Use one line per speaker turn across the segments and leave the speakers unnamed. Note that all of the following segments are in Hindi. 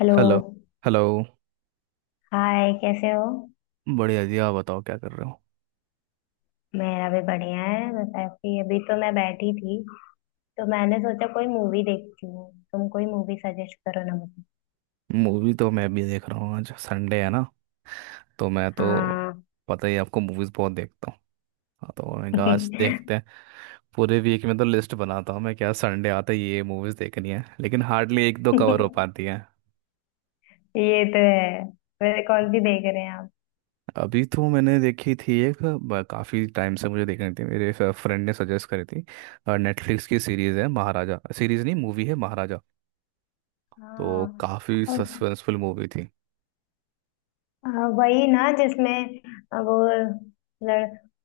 हेलो।
हेलो। हेलो।
हाय, कैसे हो?
बढ़िया जी। आप बताओ क्या कर रहे हो।
मेरा भी बढ़िया है। बस ऐसे ही, अभी तो मैं बैठी थी, तो मैंने सोचा कोई मूवी देखती हूँ। तुम कोई मूवी सजेस्ट करो ना मुझे।
मूवी तो मैं भी देख रहा हूँ। आज संडे है ना। तो मैं तो
हाँ।
पता ही है आपको, मूवीज बहुत देखता हूँ। हाँ, तो मैंने कहा आज देखते हैं। पूरे वीक में तो लिस्ट बनाता हूँ मैं, क्या संडे आता है ये मूवीज देखनी है, लेकिन हार्डली एक दो कवर हो पाती है।
ये तो है। वैसे कौन सी देख रहे हैं आप?
अभी तो मैंने देखी थी एक काफी टाइम से मुझे देखनी थी, मेरे फ्रेंड ने सजेस्ट करी थी। नेटफ्लिक्स की सीरीज है महाराजा। सीरीज नहीं, मूवी है महाराजा। तो
हाँ।
काफी
अ,
सस्पेंसफुल मूवी थी।
वही ना जिसमें वो लड़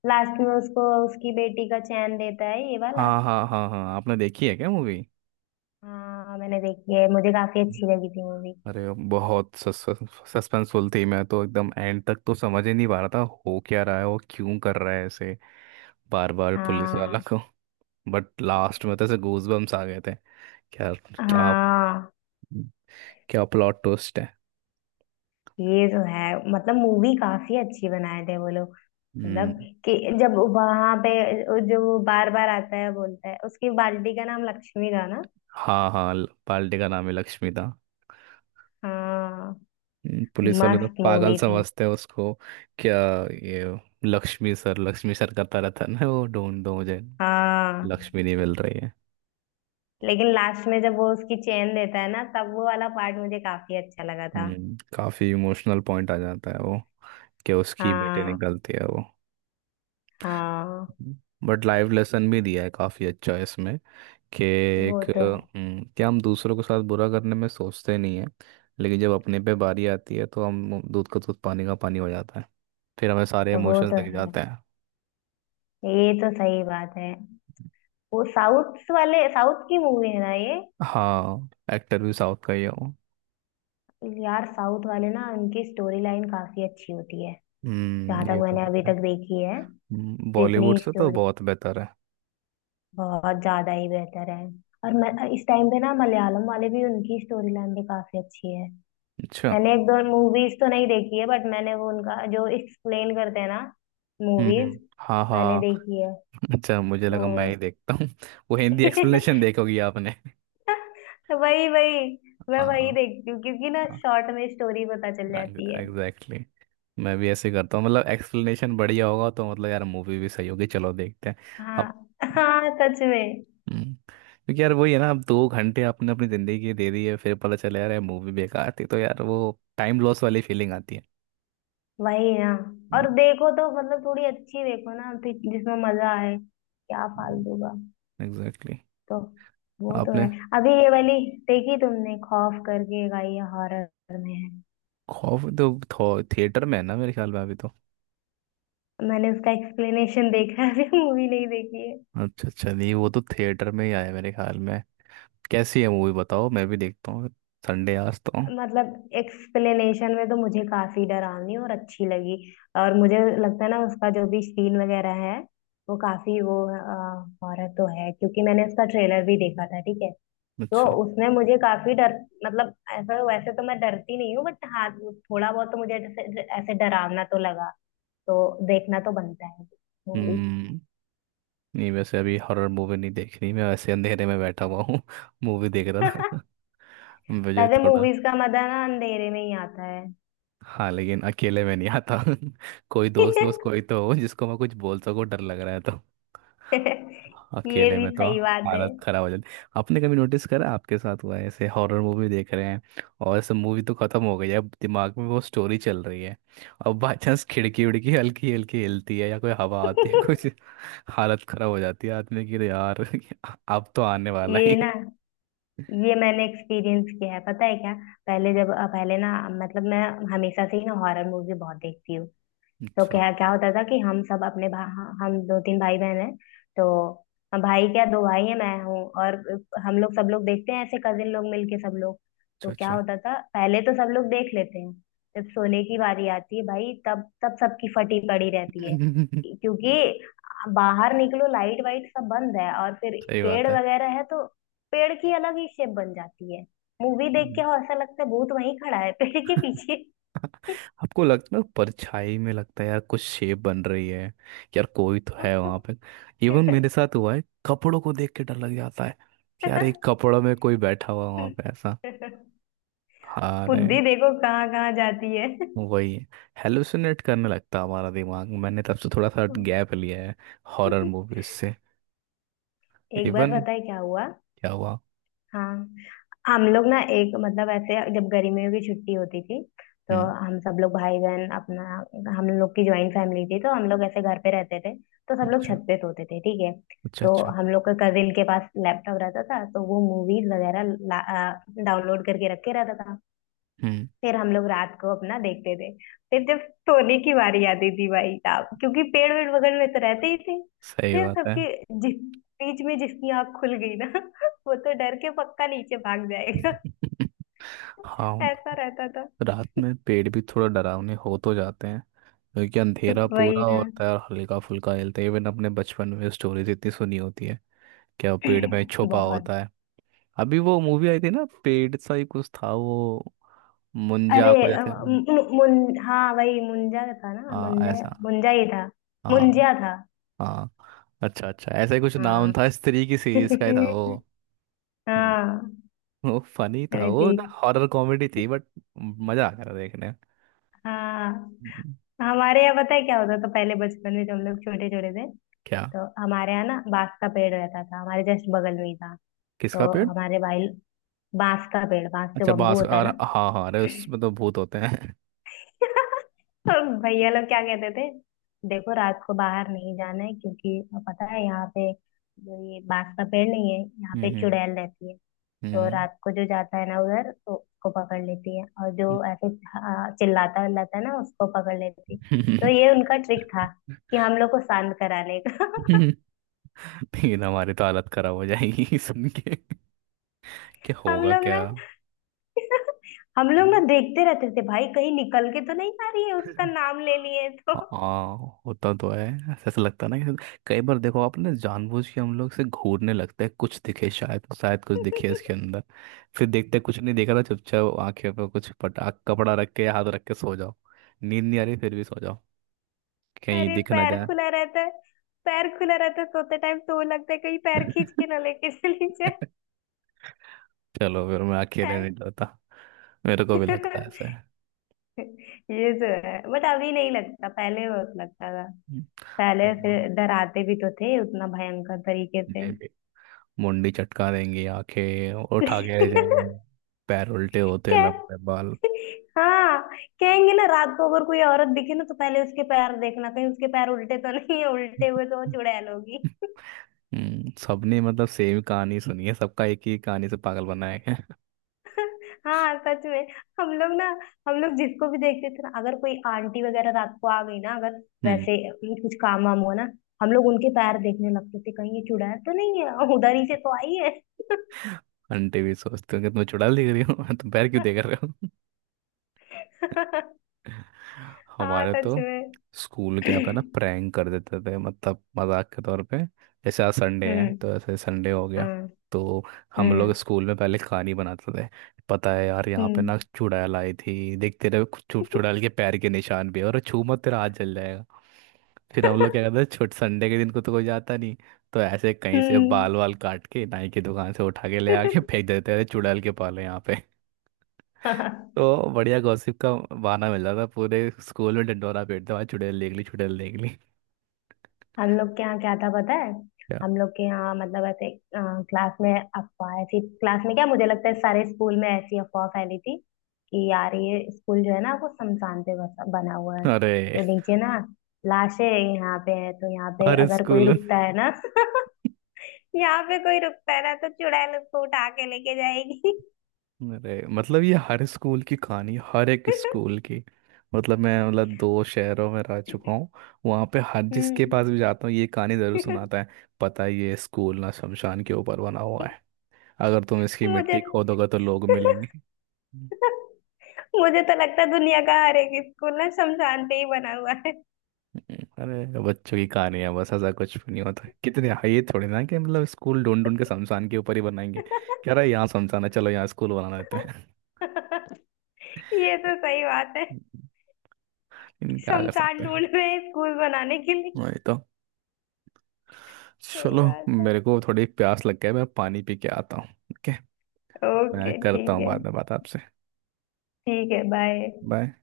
लास्ट में उसको उसकी बेटी का चैन देता है ये वाला।
हाँ, हाँ, हाँ, हाँ। आपने देखी है क्या मूवी।
हाँ, मैंने देखी है, मुझे काफी अच्छी लगी थी मूवी।
अरे। बहुत सस्पेंसफुल थी। मैं तो एकदम एंड तक तो समझ ही नहीं पा रहा था। हो क्या रहा है, वो क्यों कर रहा है ऐसे। बार बार पुलिस वाला
हाँ
को। बट लास्ट में तो ऐसे गूजबम्स आ गए थे। क्या। क्या।
हाँ।
क्या प्लॉट ट्विस्ट है।
ये तो है। मतलब मूवी काफी अच्छी बनाए थे वो लोग। मतलब
हम्म।
कि जब वहां पे जो वो बार बार आता है बोलता है, उसकी बाल्टी का नाम लक्ष्मी था ना।
हाँ, हाँ, पार्टी का नाम है लक्ष्मी था।
हाँ।
पुलिस वाले तो
मस्त
पागल
मूवी थी।
समझते हैं उसको। क्या। ये लक्ष्मी सर करता रहता है ना, वो ढूंढ दो मुझे।
हाँ।
लक्ष्मी नहीं मिल रही है।
लेकिन लास्ट में जब वो उसकी चेन देता है ना, तब वो वाला पार्ट मुझे काफी अच्छा लगा था।
काफी इमोशनल पॉइंट आ जाता है वो। कि उसकी बेटे
हाँ
निकलती है वो।
हाँ।
बट लाइफ लेसन भी दिया है काफी अच्छा इसमें। कि
वो
एक।
तो है।
कि हम दूसरों के साथ बुरा करने में सोचते नहीं है। लेकिन जब अपने पे बारी आती है तो हम दूध का दूध पानी का पानी हो जाता है। फिर हमें सारे
वो
इमोशंस
तो
दिख
है।
जाते हैं।
ये तो सही बात है। वो साउथ वाले, साउथ की मूवी है ना ये।
हाँ, एक्टर भी साउथ का ही है वो।
यार, साउथ वाले ना, उनकी स्टोरी लाइन काफी अच्छी होती है, जहाँ
हम्म। ये
तक
तो
मैंने अभी
है।
तक देखी है।
बॉलीवुड
जितनी
से तो
स्टोरी,
बहुत बेहतर है।
बहुत ज्यादा ही बेहतर है। और इस टाइम पे ना मलयालम वाले भी, उनकी स्टोरी लाइन भी काफी अच्छी है।
अच्छा।
मैंने एक दो मूवीज तो नहीं देखी है, बट मैंने वो उनका जो एक्सप्लेन करते हैं ना,
हम्म,
मूवीज,
हाँ,
मैंने
हाँ।
देखी है।
अच्छा, मुझे
वो
लगा मैं ही देखता हूँ वो हिंदी एक्सप्लेनेशन। देखोगी आपने।
वही वही, मैं वही
हाँ,
देखती हूँ, क्योंकि ना
हाँ,
शॉर्ट में स्टोरी पता चल जाती है।
Exactly exactly. मैं भी ऐसे करता हूँ। मतलब एक्सप्लेनेशन बढ़िया होगा तो मतलब यार मूवी भी सही होगी। चलो देखते हैं।
हाँ
अब।
हाँ, सच में।
क्योंकि यार वही है ना, अब 2 घंटे आपने अपनी जिंदगी की दे दी है, फिर पता चला यार मूवी बेकार थी, तो यार वो टाइम लॉस वाली फीलिंग आती है।
वही ना। और देखो तो मतलब थोड़ी अच्छी देखो ना, तो जिसमें मजा आए, क्या फालतू का।
Exactly exactly.
तो वो तो
आपने।
है। अभी ये वाली देखी तुमने, खौफ करके गाई है, हॉरर में है?
खौफ तो थिएटर में है ना मेरे ख्याल में, अभी तो।
मैंने उसका एक्सप्लेनेशन देखा है, अभी मूवी नहीं देखी है।
अच्छा, अच्छा। नहीं वो तो थिएटर में ही आया मेरे ख्याल में। कैसी है मूवी बताओ, मैं भी देखता हूँ। संडे आज तो।
मतलब एक्सप्लेनेशन में तो मुझे काफी डरावनी और अच्छी लगी। और मुझे लगता है ना उसका जो भी सीन वगैरह है, वो काफी वो, हॉरर तो है, क्योंकि मैंने उसका ट्रेलर भी देखा था, ठीक है। तो
अच्छा।
उसने मुझे काफी डर, मतलब ऐसा वैसे तो मैं डरती नहीं हूँ, बट हाँ, वो थोड़ा बहुत तो मुझे ऐसे ऐसे डरावना तो लगा। तो देखना तो बनता है मूवी।
हम्म। नहीं वैसे अभी हॉरर मूवी नहीं देख रही, मैं वैसे अंधेरे में बैठा हुआ हूँ मूवी देख रहा था। मुझे
वैसे
थोड़ा।
मूवीज का मजा ना अंधेरे में ही आता है।
हाँ, लेकिन अकेले में नहीं आता। कोई दोस्त वोस्त कोई तो हो, जिसको मैं कुछ बोल सकूँ डर लग रहा है तो।
ये
अकेले
भी
में तो।
सही बात है।
हालत खराब हो जाती। आपने कभी नोटिस करा आपके साथ हुआ है ऐसे, हॉरर मूवी देख रहे हैं। और ऐसे मूवी तो खत्म हो गई है, अब दिमाग में वो स्टोरी चल रही है। अब बाई चांस खिड़की उड़की हल्की हल्की हिलती है या कोई हवा आती है कुछ। हालत खराब हो जाती है आदमी की। अरे यार अब तो आने वाला
ये
ही
ना, ये मैंने एक्सपीरियंस किया है, पता है क्या? पहले ना, मतलब मैं हमेशा से ही ना हॉरर मूवी बहुत देखती हूँ। तो
अच्छा,
क्या क्या होता था कि हम सब अपने हाँ, हम दो तीन भाई बहन हैं। तो हम भाई क्या, दो भाई हैं, मैं हूँ और हम लोग, सब लोग देखते हैं ऐसे कजिन लोग मिलके सब लोग।
अच्छा,
तो क्या
अच्छा।
होता था, पहले तो सब लोग देख लेते हैं। जब सोने की बारी आती है भाई, तब तब सबकी फटी पड़ी रहती है। क्योंकि बाहर निकलो, लाइट वाइट सब बंद है, और फिर
सही
पेड़
बात है।
वगैरह है तो पेड़ की अलग ही शेप बन जाती है। मूवी देख के हो, ऐसा लगता है भूत वहीं खड़ा है पेड़ के पीछे।
आपको लगता है परछाई में, लगता है यार कुछ शेप बन रही है। यार कोई तो है वहां पे। इवन मेरे साथ हुआ है कपड़ों को देख के डर लग जाता है। कि यार एक कपड़ों में कोई बैठा हुआ वहां पे ऐसा। हाँ रे।
बुद्धि देखो कहाँ कहाँ जाती है।
वही है। हेलुसिनेट करने लगता है हमारा दिमाग। मैंने तब से थोड़ा सा गैप लिया है। हॉरर मूवीज से।
एक बार
इवन।
पता है क्या हुआ?
क्या हुआ।
हाँ, हम लोग ना एक, मतलब ऐसे जब गर्मियों की छुट्टी होती थी, तो
हम्म।
हम सब लोग भाई बहन अपना, हम लोग की ज्वाइंट फैमिली थी, तो हम लोग ऐसे घर पे रहते थे। तो सब लोग
अच्छा,
छत पे सोते थे, ठीक है।
अच्छा,
तो
अच्छा।
हम लोग का कजिन के पास लैपटॉप रहता था, तो वो मूवीज वगैरह डाउनलोड करके रखे रहता था।
हम्म।
फिर हम लोग रात को अपना देखते थे। फिर जब सोने की बारी आती थी भाई साहब, क्योंकि पेड़ वेड़ बगल में तो रहते ही थे,
सही
फिर
बात है।
सबके, जिस बीच में जिसकी आंख खुल गई ना वो तो डर के पक्का नीचे भाग जाएगा।
हाँ।
ऐसा रहता था।
रात में पेड़ भी थोड़ा डरावने हो तो जाते हैं। क्योंकि अंधेरा पूरा
वही ना।
होता है और हल्का फुल्का हिलता है, इवन अपने बचपन में स्टोरीज इतनी सुनी होती है। क्या वो पेड़ में छुपा
बहुत।
होता है। अभी वो मूवी आई थी ना पेड़ सा ही कुछ था वो।
अरे
मुंजा को जैसे।
मुन, हाँ, वही मुंजा था ना,
हाँ,
मुंजा।
ऐसा।
मुंजा ही था।
हाँ।
मुंजिया था।
हाँ अच्छा, अच्छा। ऐसा ही कुछ नाम
हाँ।
था, स्त्री की सीरीज का ही था वो। हम्म।
हाँ।
वो फनी था
अरे
वो।
देख।
हॉरर कॉमेडी थी बट मजा आ गया था देखने।
हाँ।
हम्म।
हमारे यहाँ पता है क्या होता था? तो पहले बचपन में जब हम लोग छोटे छोटे थे,
क्या।
तो हमारे यहाँ ना बांस का पेड़ रहता था, हमारे जस्ट बगल में ही था।
किसका
तो
पेड़।
हमारे भाई, बांस का पेड़, बांस जो
अच्छा,
बम्बू होता है
और
ना।
हाँ, हाँ, अरे उसमें तो भूत होते हैं।
तो भैया लोग क्या कहते थे, देखो रात को बाहर नहीं जाना है, क्योंकि पता है यहाँ पे जो ये बांस का पेड़ नहीं है, यहाँ पे
हम्म।
चुड़ैल रहती है। तो
हम्म।
रात को जो जाता है ना उधर, तो उसको पकड़ लेती है, और जो ऐसे हाँ, चिल्लाता विल्लाता है ना, उसको पकड़ लेती है। तो ये उनका ट्रिक था कि हम लोग को शांत कराने का।
हम्म। लेकिन हमारी तो हालत खराब हो जाएगी सुन के। क्या
हम
होगा
लोग ना
क्या।
हम लोग ना
हम्म।
देखते रहते थे भाई, कहीं निकल के तो नहीं आ रही है उसका नाम ले लिए तो।
हाँ, होता तो है। ऐसा ऐसा लगता है ना कि, कई बार देखो आपने जानबूझ के हम लोग से घूरने लगते हैं, कुछ दिखे शायद, शायद कुछ दिखे इसके अंदर। फिर देखते कुछ नहीं देखा ना, चुपचाप आंखें पर कुछ पटा कपड़ा रख के हाथ रख के सो जाओ। नींद नहीं आ रही फिर भी सो जाओ। कहीं
अरे
दिख ना
पैर
जाए।
खुला रहता है, पैर खुला रहता है सोते टाइम, तो लगता है कहीं पैर खींच के ना लेके चली जाए।
चलो फिर मैं अकेले
यार।
नहीं डरता। मेरे को भी लगता है ऐसे।
ये तो है, बट अभी नहीं लगता, पहले बहुत लगता। पहले
हम्म।
फिर डराते भी तो थे उतना भयंकर तरीके से।
ये भी। मुंडी चटका देंगी, आंखें उठा के ले जाएंगी। पैर उल्टे होते,
क्या।
लंबे बाल।
हाँ। कहेंगे ना रात को अगर कोई औरत दिखे ना, तो पहले उसके पैर देखना, कहीं उसके पैर उल्टे तो नहीं है, उल्टे हुए तो वो चुड़ैल होगी।
सबने मतलब सेम कहानी सुनी है, सबका एक ही कहानी से पागल बनाया गया है।
हाँ, सच में। हम लोग ना, हम लोग जिसको भी देखते थे ना, अगर कोई आंटी वगैरह रात को आ गई ना, अगर
हम्म।
वैसे कुछ काम वाम हुआ ना, हम लोग उनके पैर देखने लगते थे, कहीं ये चुड़ैल तो नहीं है, उधर ही से तो आई है।
आंटी भी सोचते हो कि तुम्हें चुड़ैल दिख रही हो तुम पैर क्यों देख रहे हो।
हाँ,
हमारे
सच
तो
में।
स्कूल के यहाँ पे ना प्रैंक कर देते थे, मतलब मजाक के तौर पे। जैसे आज संडे है
हम्म।
तो ऐसे संडे हो गया।
हम्म।
तो हम लोग
हम्म।
स्कूल में पहले कहानी बनाते थे। पता है यार यहाँ पे
हम्म।
ना चुड़ैल आई थी, देख तेरे चुड़ैल के पैर के निशान भी है, और छू मत तेरा हाथ जल जाएगा। फिर हम लोग क्या करते थे, छोट संडे के दिन को तो कोई जाता नहीं। तो ऐसे कहीं से
हम्म।
बाल वाल काट के नाई की दुकान से उठा के ले आके फेंक देते थे चुड़ैल के पाले यहाँ। तो बढ़िया गॉसिप का बहाना मिल रहा था, पूरे स्कूल में ढिंढोरा पीटते भाई चुड़ैल देख ली, चुड़ैल देख ली।
हम लोग के यहाँ क्या था पता है?
क्या।
हम लोग के यहाँ, मतलब ऐसे क्लास में, अफवाह ऐसी क्लास में, क्या मुझे लगता है सारे स्कूल में ऐसी अफवाह फैली थी, कि यार ये स्कूल जो है ना, वो शमशान पे बसा बना हुआ है।
अरे।
तो नीचे ना लाशें यहाँ पे है, तो यहाँ पे
हर
अगर कोई
स्कूल।
रुकता है ना, यहाँ पे कोई रुकता है ना, तो चुड़ैल उसको उठा के लेके जाएगी।
अरे मतलब ये हर स्कूल की कहानी, हर एक स्कूल की। मतलब मैं मतलब दो शहरों में रह चुका हूँ। वहाँ पे हर जिसके पास
हम्म।
भी जाता हूँ ये कहानी ज़रूर सुनाता है। पता है ये स्कूल ना शमशान के ऊपर बना हुआ है। अगर तुम इसकी
मुझे
मिट्टी खोदोगे तो लोग मिलेंगे।
मुझे तो लगता है दुनिया का हर एक स्कूल ना शमशान पे ही बना हुआ है।
अरे बच्चों की कहानियां बस, ऐसा कुछ भी नहीं होता, कितने हाँ, ये थोड़ी ना कि मतलब स्कूल ढूंढ ढूंढ के शमशान के ऊपर ही बनाएंगे। कह रहा है यहाँ शमशान है चलो यहाँ स्कूल बना देते हैं
ये तो सही बात है कि
लेकिन। क्या कर सकते
शमशान
हैं।
ढूंढ रहे हैं स्कूल बनाने के लिए।
वही तो।
सही
चलो।
बात है।
मेरे को थोड़ी प्यास लग गई, मैं पानी पी के आता हूँ, ओके। मैं
ओके,
करता
ठीक
हूँ
है।
बाद में बात आपसे।
ठीक है, बाय।
बाय।